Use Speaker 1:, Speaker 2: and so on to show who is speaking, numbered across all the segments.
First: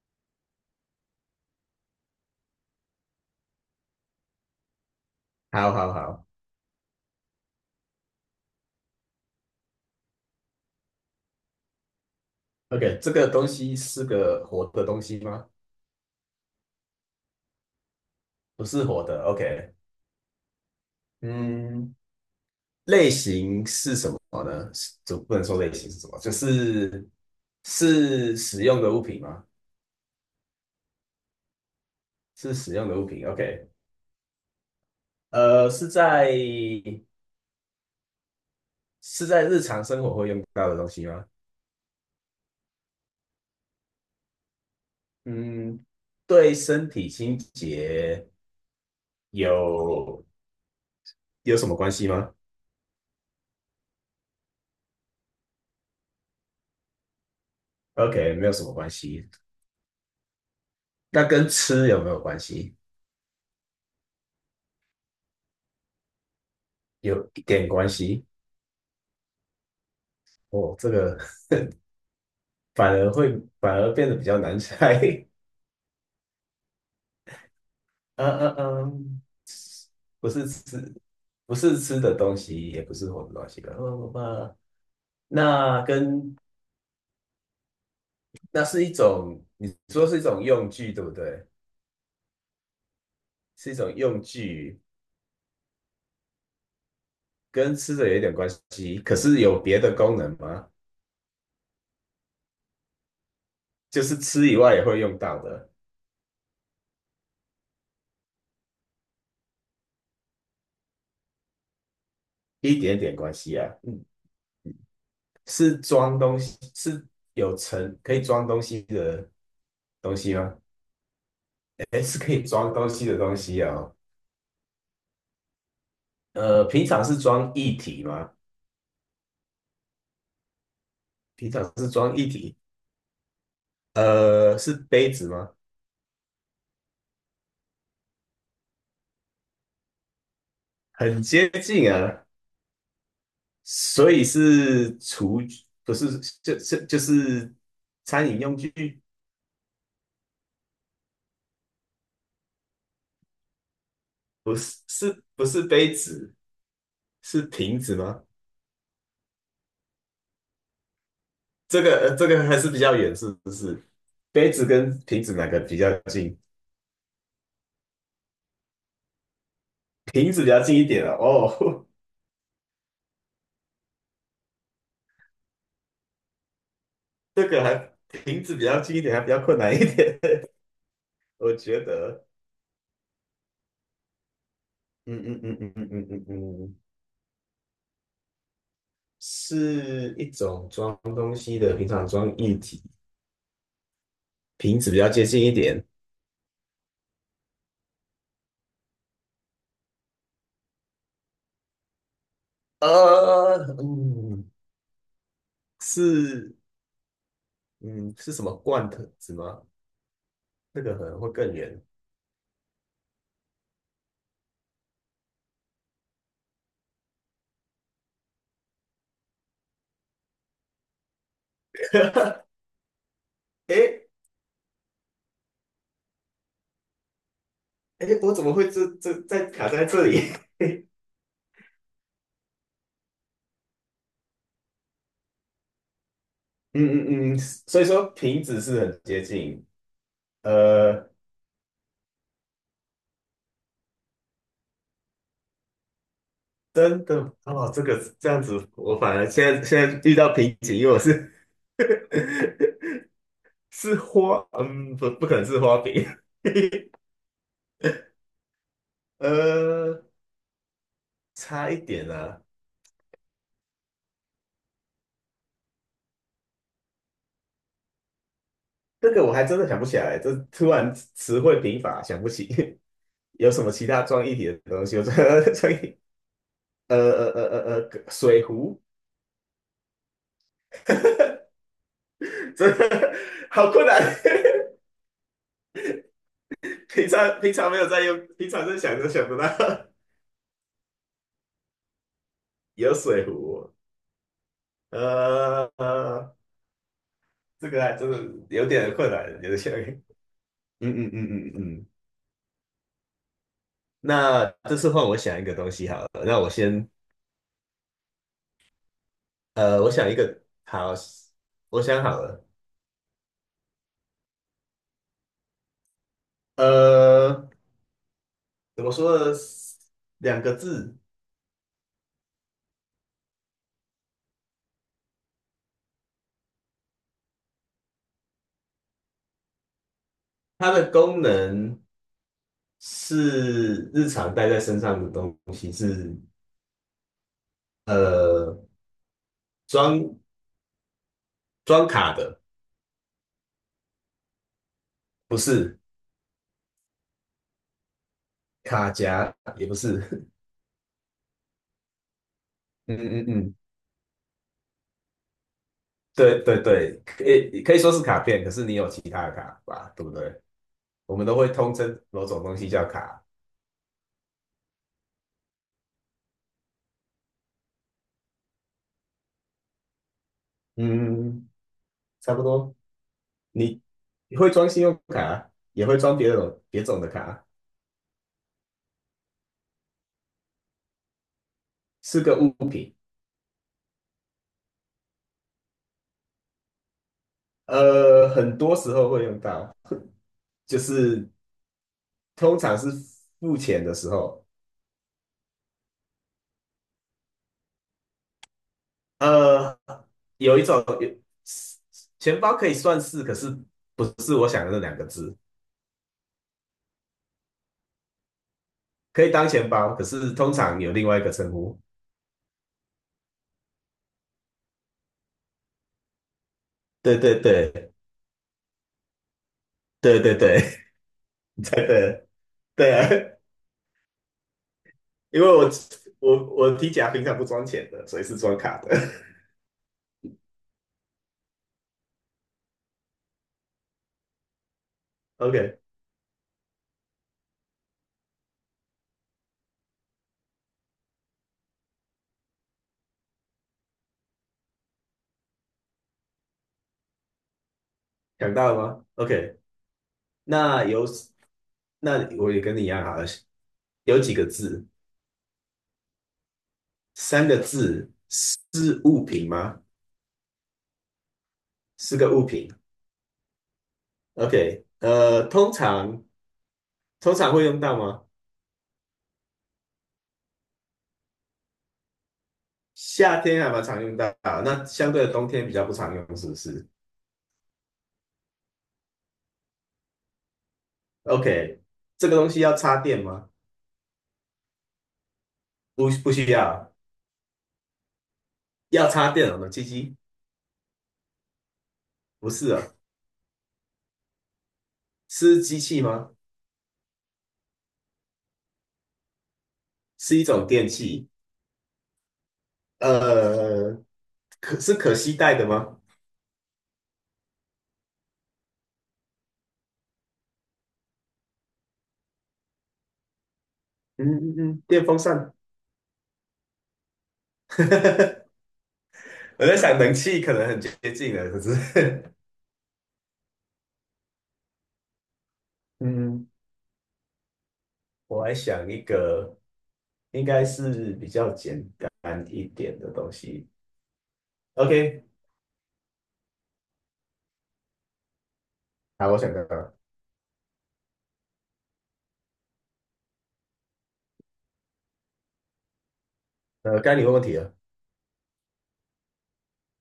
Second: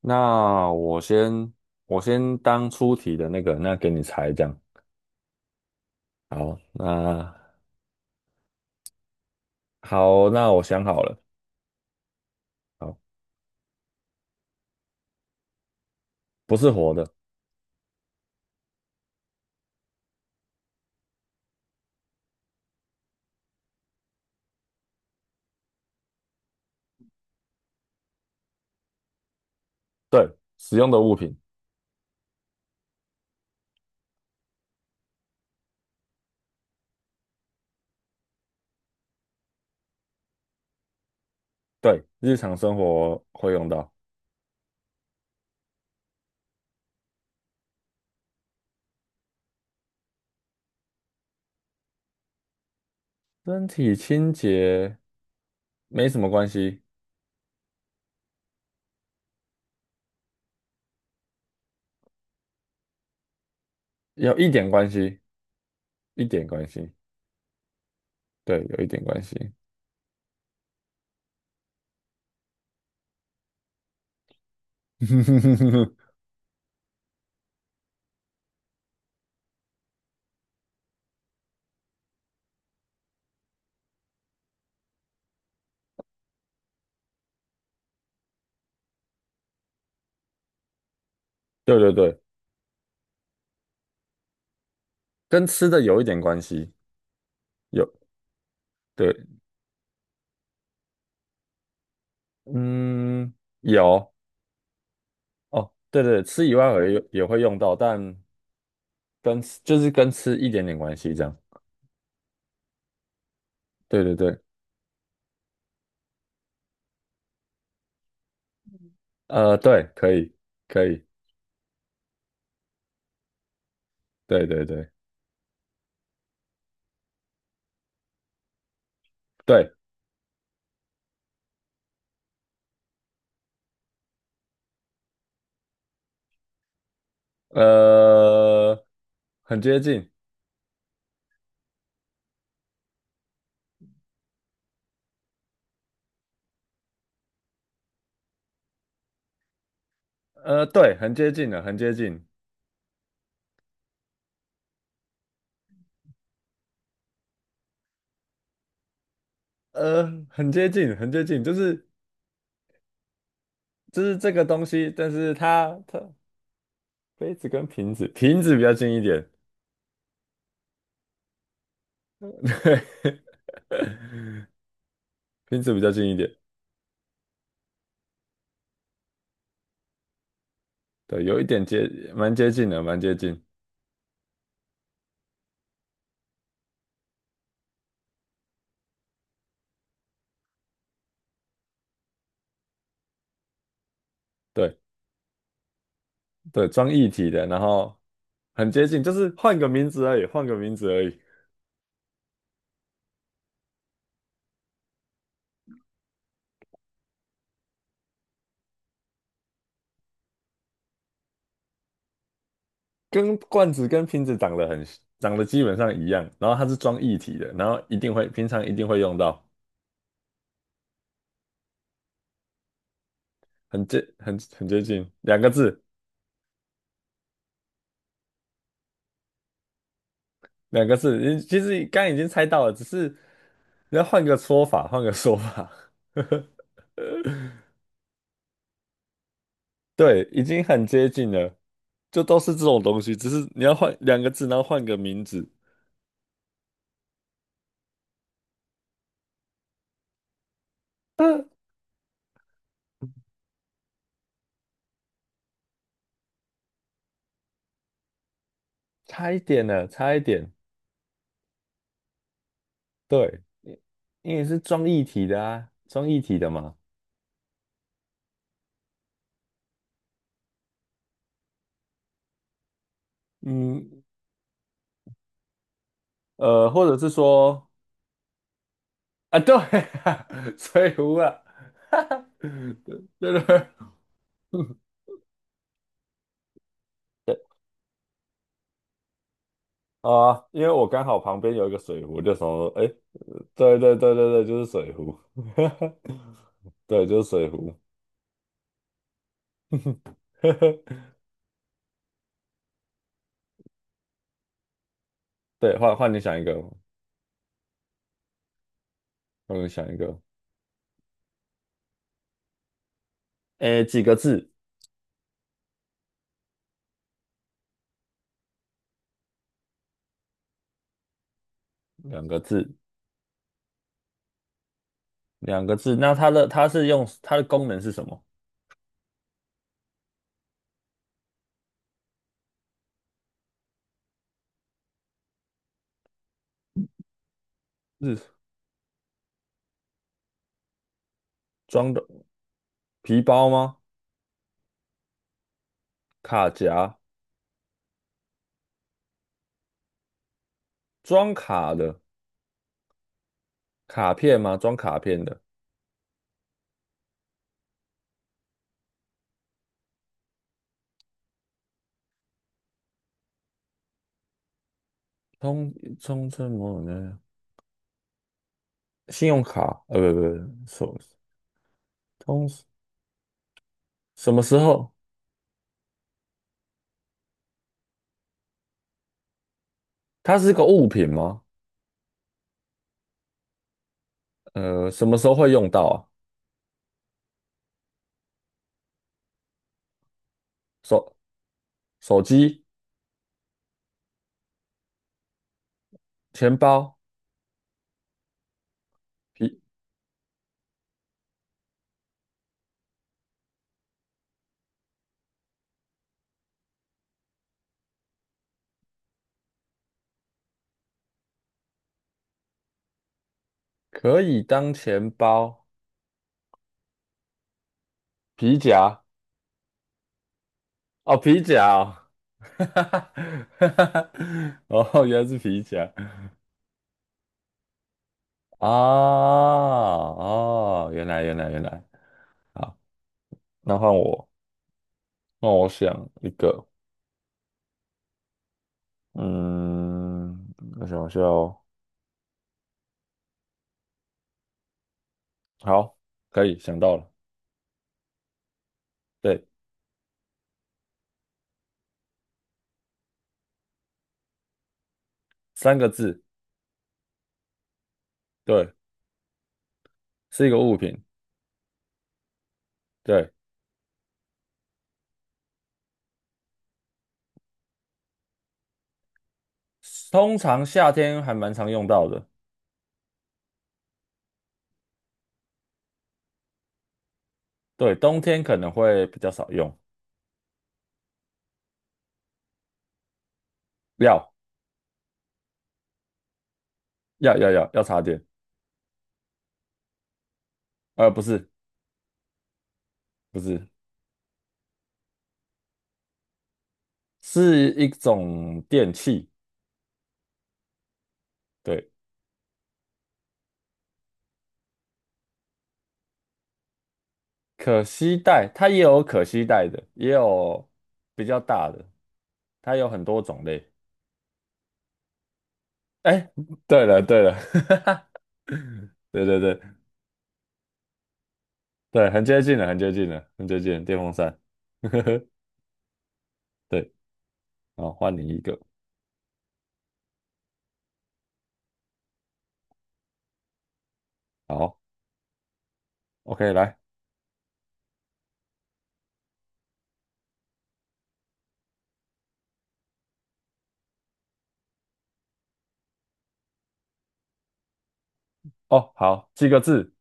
Speaker 1: 那我先当出题的那个，那给你猜这样。
Speaker 2: 好好好
Speaker 1: 好，那好，那我想好了，好，
Speaker 2: ，OK，这个东西是个活的东西吗？
Speaker 1: 不是活的，
Speaker 2: 不是活的，OK。嗯，类型是什么呢？是就不能说类型是什么，就是是使用的物品吗？
Speaker 1: 对，使用的物品，
Speaker 2: 是使用的物品，OK。是在是在日常生活会用到的东西吗？
Speaker 1: 对，日常生活会用到，
Speaker 2: 嗯，对身体清洁有有什么关系吗
Speaker 1: 身体清洁没什么关系，
Speaker 2: ？OK，没有什么关系。那跟吃有没有关系？
Speaker 1: 有一点关系，一点关系，
Speaker 2: 有一点关系。
Speaker 1: 对，有一点关系，
Speaker 2: 哦，这个反而会反而变得比较难猜。嗯嗯嗯，不是吃，不是吃的东西，也不是活的东西吧。那跟那是一种，你说是一种用具，对不对？
Speaker 1: 对对对，
Speaker 2: 是一种用具，
Speaker 1: 跟吃的有一点关系，
Speaker 2: 跟
Speaker 1: 有，
Speaker 2: 吃的有一点关系，
Speaker 1: 对，
Speaker 2: 可是有别的功能吗？
Speaker 1: 嗯，
Speaker 2: 就
Speaker 1: 有。
Speaker 2: 是吃以外也会用到的，
Speaker 1: 哦，对对，吃以外也会用到，但就是跟吃一点点关系这样。
Speaker 2: 一点点关系啊。
Speaker 1: 对
Speaker 2: 嗯，
Speaker 1: 对对，
Speaker 2: 是装东西，是有盛，可以装东西的
Speaker 1: 对，可
Speaker 2: 东
Speaker 1: 以
Speaker 2: 西吗？
Speaker 1: 可以，
Speaker 2: 哎，是可以装东西的东西哦。
Speaker 1: 对对对
Speaker 2: 平常是装液体吗？
Speaker 1: 对，
Speaker 2: 平常是装液体。是杯子吗？
Speaker 1: 呃，很接近，
Speaker 2: 很接近啊，所以是厨具，不是，就是餐饮用具，
Speaker 1: 对，很接近了，很接近，
Speaker 2: 不是，是不是杯子？是瓶子吗？
Speaker 1: 很接近，很接近，就
Speaker 2: 这
Speaker 1: 是
Speaker 2: 个、这个还是比较远，是不是？
Speaker 1: 就是这个
Speaker 2: 杯
Speaker 1: 东
Speaker 2: 子
Speaker 1: 西，
Speaker 2: 跟
Speaker 1: 但
Speaker 2: 瓶
Speaker 1: 是
Speaker 2: 子哪个比
Speaker 1: 它
Speaker 2: 较
Speaker 1: 它
Speaker 2: 近？
Speaker 1: 杯子跟瓶子，瓶子比较近一点，
Speaker 2: 瓶子比较近一点啊。哦，
Speaker 1: 对，瓶子比较近一点，
Speaker 2: 这个还瓶子比较近一点，还比较困难一点，
Speaker 1: 对，有一
Speaker 2: 我
Speaker 1: 点
Speaker 2: 觉
Speaker 1: 接，
Speaker 2: 得。
Speaker 1: 蛮接近的，蛮接近，
Speaker 2: 嗯嗯嗯嗯嗯嗯嗯嗯，是一种装东西的，平常装液体，
Speaker 1: 对
Speaker 2: 瓶子比较接近一点。
Speaker 1: 对，装一体的，然后很接近，就是换个名字而已，换个名字而已。
Speaker 2: 呃，嗯，是，嗯，是什么罐头子吗？那个可能会更远。
Speaker 1: 跟罐子跟瓶子长得基本上一样，然后它是装液体的，然后一定会平常一定会用到，很
Speaker 2: 诶
Speaker 1: 接很很接近，两个字
Speaker 2: 诶，我怎么会这在卡在这里？
Speaker 1: 两
Speaker 2: 嗯
Speaker 1: 个字，你其实刚刚已经猜到了，只是你要换个说法，换个说法，
Speaker 2: 嗯嗯，所以说瓶子是很接近，
Speaker 1: 对，已经很接
Speaker 2: 呃，
Speaker 1: 近了，就都是这种东西，只是你要换两个字，然后换个名字，
Speaker 2: 真的哦，这个这样子，我反而现在遇到瓶颈，因为我是
Speaker 1: 嗯，
Speaker 2: 是花，嗯，不，不可能是花饼。
Speaker 1: 差一点了，
Speaker 2: 呃，
Speaker 1: 差一点，
Speaker 2: 差一点啊，
Speaker 1: 对，因为是装液体的啊，装液体的嘛。
Speaker 2: 这个我还真的想不起来，这突然词汇贫乏，想不起 有什么其他
Speaker 1: 嗯，
Speaker 2: 装一体的东西。我真的 装一体
Speaker 1: 或
Speaker 2: 呃
Speaker 1: 者是
Speaker 2: 呃呃
Speaker 1: 说，
Speaker 2: 水壶，
Speaker 1: 啊，对啊，水 壶啊，哈哈，
Speaker 2: 真的
Speaker 1: 对对
Speaker 2: 好困难。平
Speaker 1: 对
Speaker 2: 常平常没有在用，平常在想都想不到
Speaker 1: 啊，因为我刚好旁边有一个水壶，就想说，哎，
Speaker 2: 有水壶。
Speaker 1: 对对对对对，就是水壶，
Speaker 2: 呃呃，
Speaker 1: 对，就是水
Speaker 2: 这
Speaker 1: 壶，
Speaker 2: 个还真的有点困难，有点像。嗯嗯嗯嗯嗯，那这次换我想一个东
Speaker 1: 对，
Speaker 2: 西
Speaker 1: 换
Speaker 2: 好了。
Speaker 1: 换你想
Speaker 2: 那
Speaker 1: 一
Speaker 2: 我
Speaker 1: 个，
Speaker 2: 先，
Speaker 1: 换你
Speaker 2: 我
Speaker 1: 想一
Speaker 2: 想一
Speaker 1: 个，
Speaker 2: 个，好，我想好了。
Speaker 1: 哎，几个字？
Speaker 2: 呃，怎么说呢？两个字，
Speaker 1: 两个字，两个字。那它的功能是什么？
Speaker 2: 它的功能是日常带在身上的东西，是
Speaker 1: 是
Speaker 2: 呃装装
Speaker 1: 装的
Speaker 2: 卡的，
Speaker 1: 皮包吗？
Speaker 2: 不是
Speaker 1: 卡夹，
Speaker 2: 卡夹，也不是。
Speaker 1: 装卡的，
Speaker 2: 嗯嗯嗯，
Speaker 1: 卡片吗？装卡片的。
Speaker 2: 对对对，可以说是卡片，可是你有其他的卡吧，对不对？我们都会通称某种东西叫卡。
Speaker 1: 通通称某种的信用卡，不不，不什
Speaker 2: 嗯，差不
Speaker 1: 通
Speaker 2: 多。你
Speaker 1: 什
Speaker 2: 你
Speaker 1: 么
Speaker 2: 会
Speaker 1: 时
Speaker 2: 装信
Speaker 1: 候？
Speaker 2: 用卡啊，也会装别种的卡啊，
Speaker 1: 它是个物品吗？
Speaker 2: 是个物品。
Speaker 1: 什么时候会用到啊？
Speaker 2: 很多时候会用到，就
Speaker 1: 手
Speaker 2: 是
Speaker 1: 手
Speaker 2: 通
Speaker 1: 机、
Speaker 2: 常是付钱的时候。
Speaker 1: 钱包、皮
Speaker 2: 呃，有一种有钱包可以算是，可是不是我想的那两个字，可以当钱包，可是通常有另外一个称呼。
Speaker 1: 可以当钱包、
Speaker 2: 对对对
Speaker 1: 皮夹
Speaker 2: 对对对
Speaker 1: 哦，皮 夹
Speaker 2: 对
Speaker 1: 哦，
Speaker 2: 对
Speaker 1: 哈哈
Speaker 2: 对
Speaker 1: 哈
Speaker 2: 啊，
Speaker 1: 哈哈，哦，原来是
Speaker 2: 因为
Speaker 1: 皮
Speaker 2: 我
Speaker 1: 夹
Speaker 2: 我我提夹平常不装钱的，所以是装
Speaker 1: 啊
Speaker 2: 卡的。
Speaker 1: 哦，原来原来原来，好，那换我，换我
Speaker 2: OK。
Speaker 1: 想一个，嗯，我想一下哦。好，可以想到了，
Speaker 2: 想到了吗
Speaker 1: 对，
Speaker 2: ？OK，那有那我也跟你一样啊，有几个字，
Speaker 1: 三个字，
Speaker 2: 三个字
Speaker 1: 对，
Speaker 2: 是物品吗？
Speaker 1: 是一个物品，
Speaker 2: 是个物品。
Speaker 1: 对，
Speaker 2: OK，通常会用到吗？
Speaker 1: 通常夏天还蛮常用到的，
Speaker 2: 夏天还蛮常用到，那相对的冬天比较不常用，是不是
Speaker 1: 对，冬天可能会比较少用，
Speaker 2: ？OK，这个东西要插电吗？
Speaker 1: 要
Speaker 2: 不，不需要。
Speaker 1: 要插电，
Speaker 2: 要插电哦，机机？
Speaker 1: 不是
Speaker 2: 不是哦，
Speaker 1: 不是，
Speaker 2: 是机器吗？
Speaker 1: 是一种电器，
Speaker 2: 是一种电器。
Speaker 1: 对，
Speaker 2: 呃，可是可携带的吗？
Speaker 1: 可携带，它也有可携带的，也有比较大的，它有很多种类，
Speaker 2: 嗯嗯嗯，电风扇。
Speaker 1: 哎，对了对了，对对对
Speaker 2: 我在想能气可能很接近了，可是
Speaker 1: 对，很接近了，很接近了，很接近了电风扇。
Speaker 2: 嗯，
Speaker 1: 对，好，换你一
Speaker 2: 我还
Speaker 1: 个。
Speaker 2: 想一个应该是比较简单一点的东西。
Speaker 1: 好
Speaker 2: OK，
Speaker 1: ，OK，来。
Speaker 2: 好，我想到了，呃，该你问问题了。
Speaker 1: 哦，好，几个字，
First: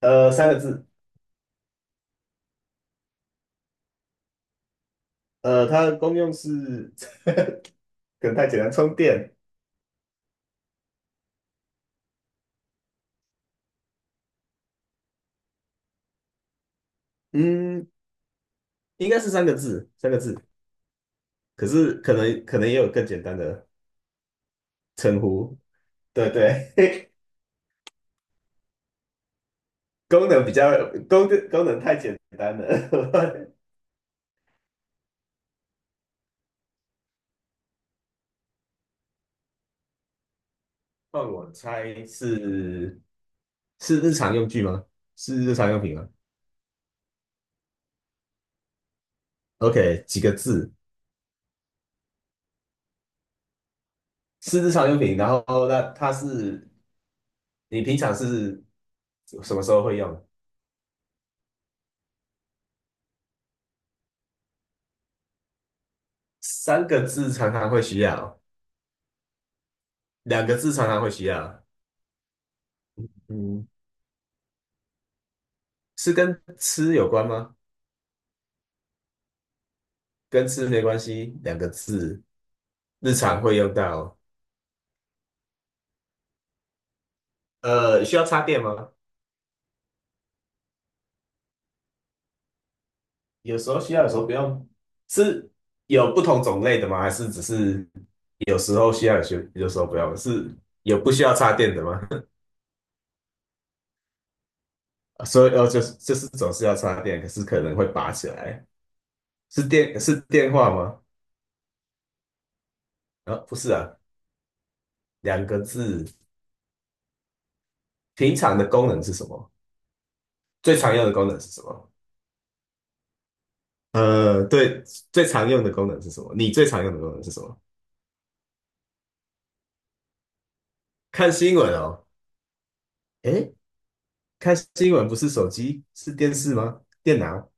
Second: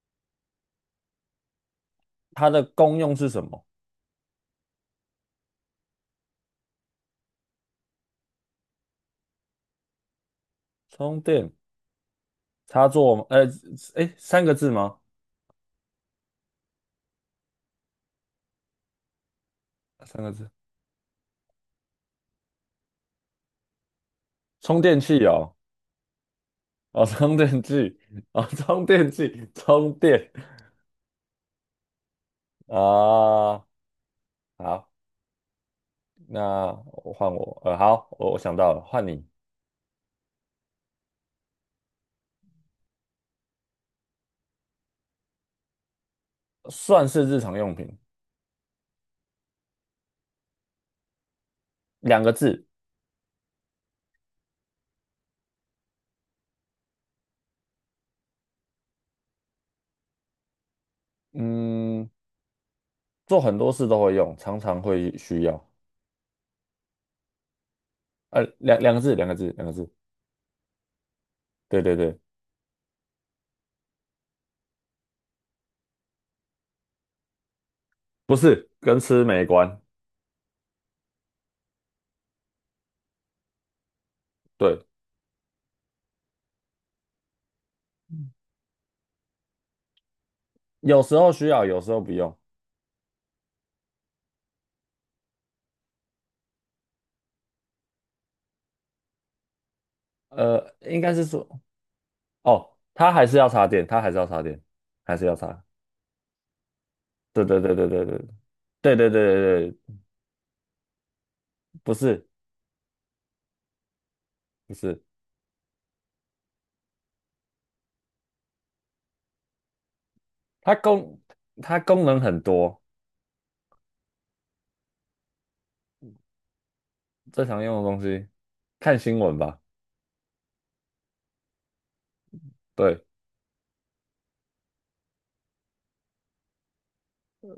Speaker 2: 呃，三个字，
Speaker 1: 它的功用是什么？
Speaker 2: 它的功用是 可能太简单，充电。
Speaker 1: 充电插座吗？哎，三个字吗？
Speaker 2: 嗯，应该是三个字，三个
Speaker 1: 三个
Speaker 2: 字。
Speaker 1: 字。
Speaker 2: 可是可能也有更简单的
Speaker 1: 充电器
Speaker 2: 称
Speaker 1: 哦，
Speaker 2: 呼。对对，
Speaker 1: 哦，充电器，哦，充电器，充
Speaker 2: 功
Speaker 1: 电
Speaker 2: 能比较功能太简单了。
Speaker 1: 啊。好，那我换我。好，我想到了，换你。
Speaker 2: 换我猜是是日常用具吗？是日常用品吗
Speaker 1: 算是日常用品，
Speaker 2: ？OK，几个字？
Speaker 1: 两个字。
Speaker 2: 是日常用品，然后那它是你平常是什么时候会用？
Speaker 1: 嗯，做很多事都会用，常常会需要。
Speaker 2: 三个字常常会需要，
Speaker 1: 两个字，两个字，两个字。
Speaker 2: 两个字常常会需要。
Speaker 1: 对对对，
Speaker 2: 嗯，是跟吃有关吗？
Speaker 1: 不是，跟吃没关。
Speaker 2: 跟吃没关系，两个字，日常会用到。
Speaker 1: 对，
Speaker 2: 需要插电吗？
Speaker 1: 有时候需要，有时候不用。
Speaker 2: 有时候需要，有时候不用。是有不同种类的吗？还是只是有时候需要，有时候不用？是有
Speaker 1: 应
Speaker 2: 不
Speaker 1: 该
Speaker 2: 需
Speaker 1: 是
Speaker 2: 要
Speaker 1: 说，
Speaker 2: 插电的吗？
Speaker 1: 哦，它还是要插电，它还是要插电，还是要
Speaker 2: 所以
Speaker 1: 插。
Speaker 2: 哦，就是总是要插电，可是
Speaker 1: 对对
Speaker 2: 可
Speaker 1: 对
Speaker 2: 能
Speaker 1: 对
Speaker 2: 会
Speaker 1: 对对
Speaker 2: 拔起来，
Speaker 1: 对对对
Speaker 2: 是
Speaker 1: 对对，
Speaker 2: 电是电话吗？
Speaker 1: 不是
Speaker 2: 啊，不是啊，
Speaker 1: 不是，
Speaker 2: 两个字。平常的功能是什么？
Speaker 1: 它
Speaker 2: 最常用的
Speaker 1: 功
Speaker 2: 功能是什
Speaker 1: 它
Speaker 2: 么？
Speaker 1: 功能很多，
Speaker 2: 对，最常用的功能是什么？你最常用的功能是什
Speaker 1: 最
Speaker 2: 么？
Speaker 1: 常用的东西，看新闻吧。
Speaker 2: 看新闻哦。
Speaker 1: 对
Speaker 2: 诶，看新闻不是手机，是电视吗？电脑。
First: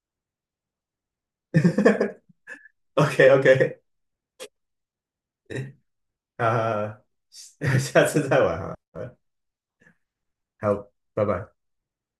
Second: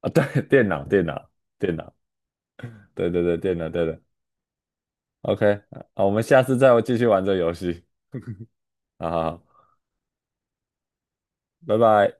Speaker 1: 啊，对，电脑电脑电脑，对
Speaker 2: OK
Speaker 1: 对对，电脑
Speaker 2: OK，
Speaker 1: 对的。OK，啊，我们下次再继
Speaker 2: 啊、
Speaker 1: 续玩这个游 戏。
Speaker 2: 下次再玩哈。
Speaker 1: 好好好，
Speaker 2: 好，拜拜。
Speaker 1: 拜拜。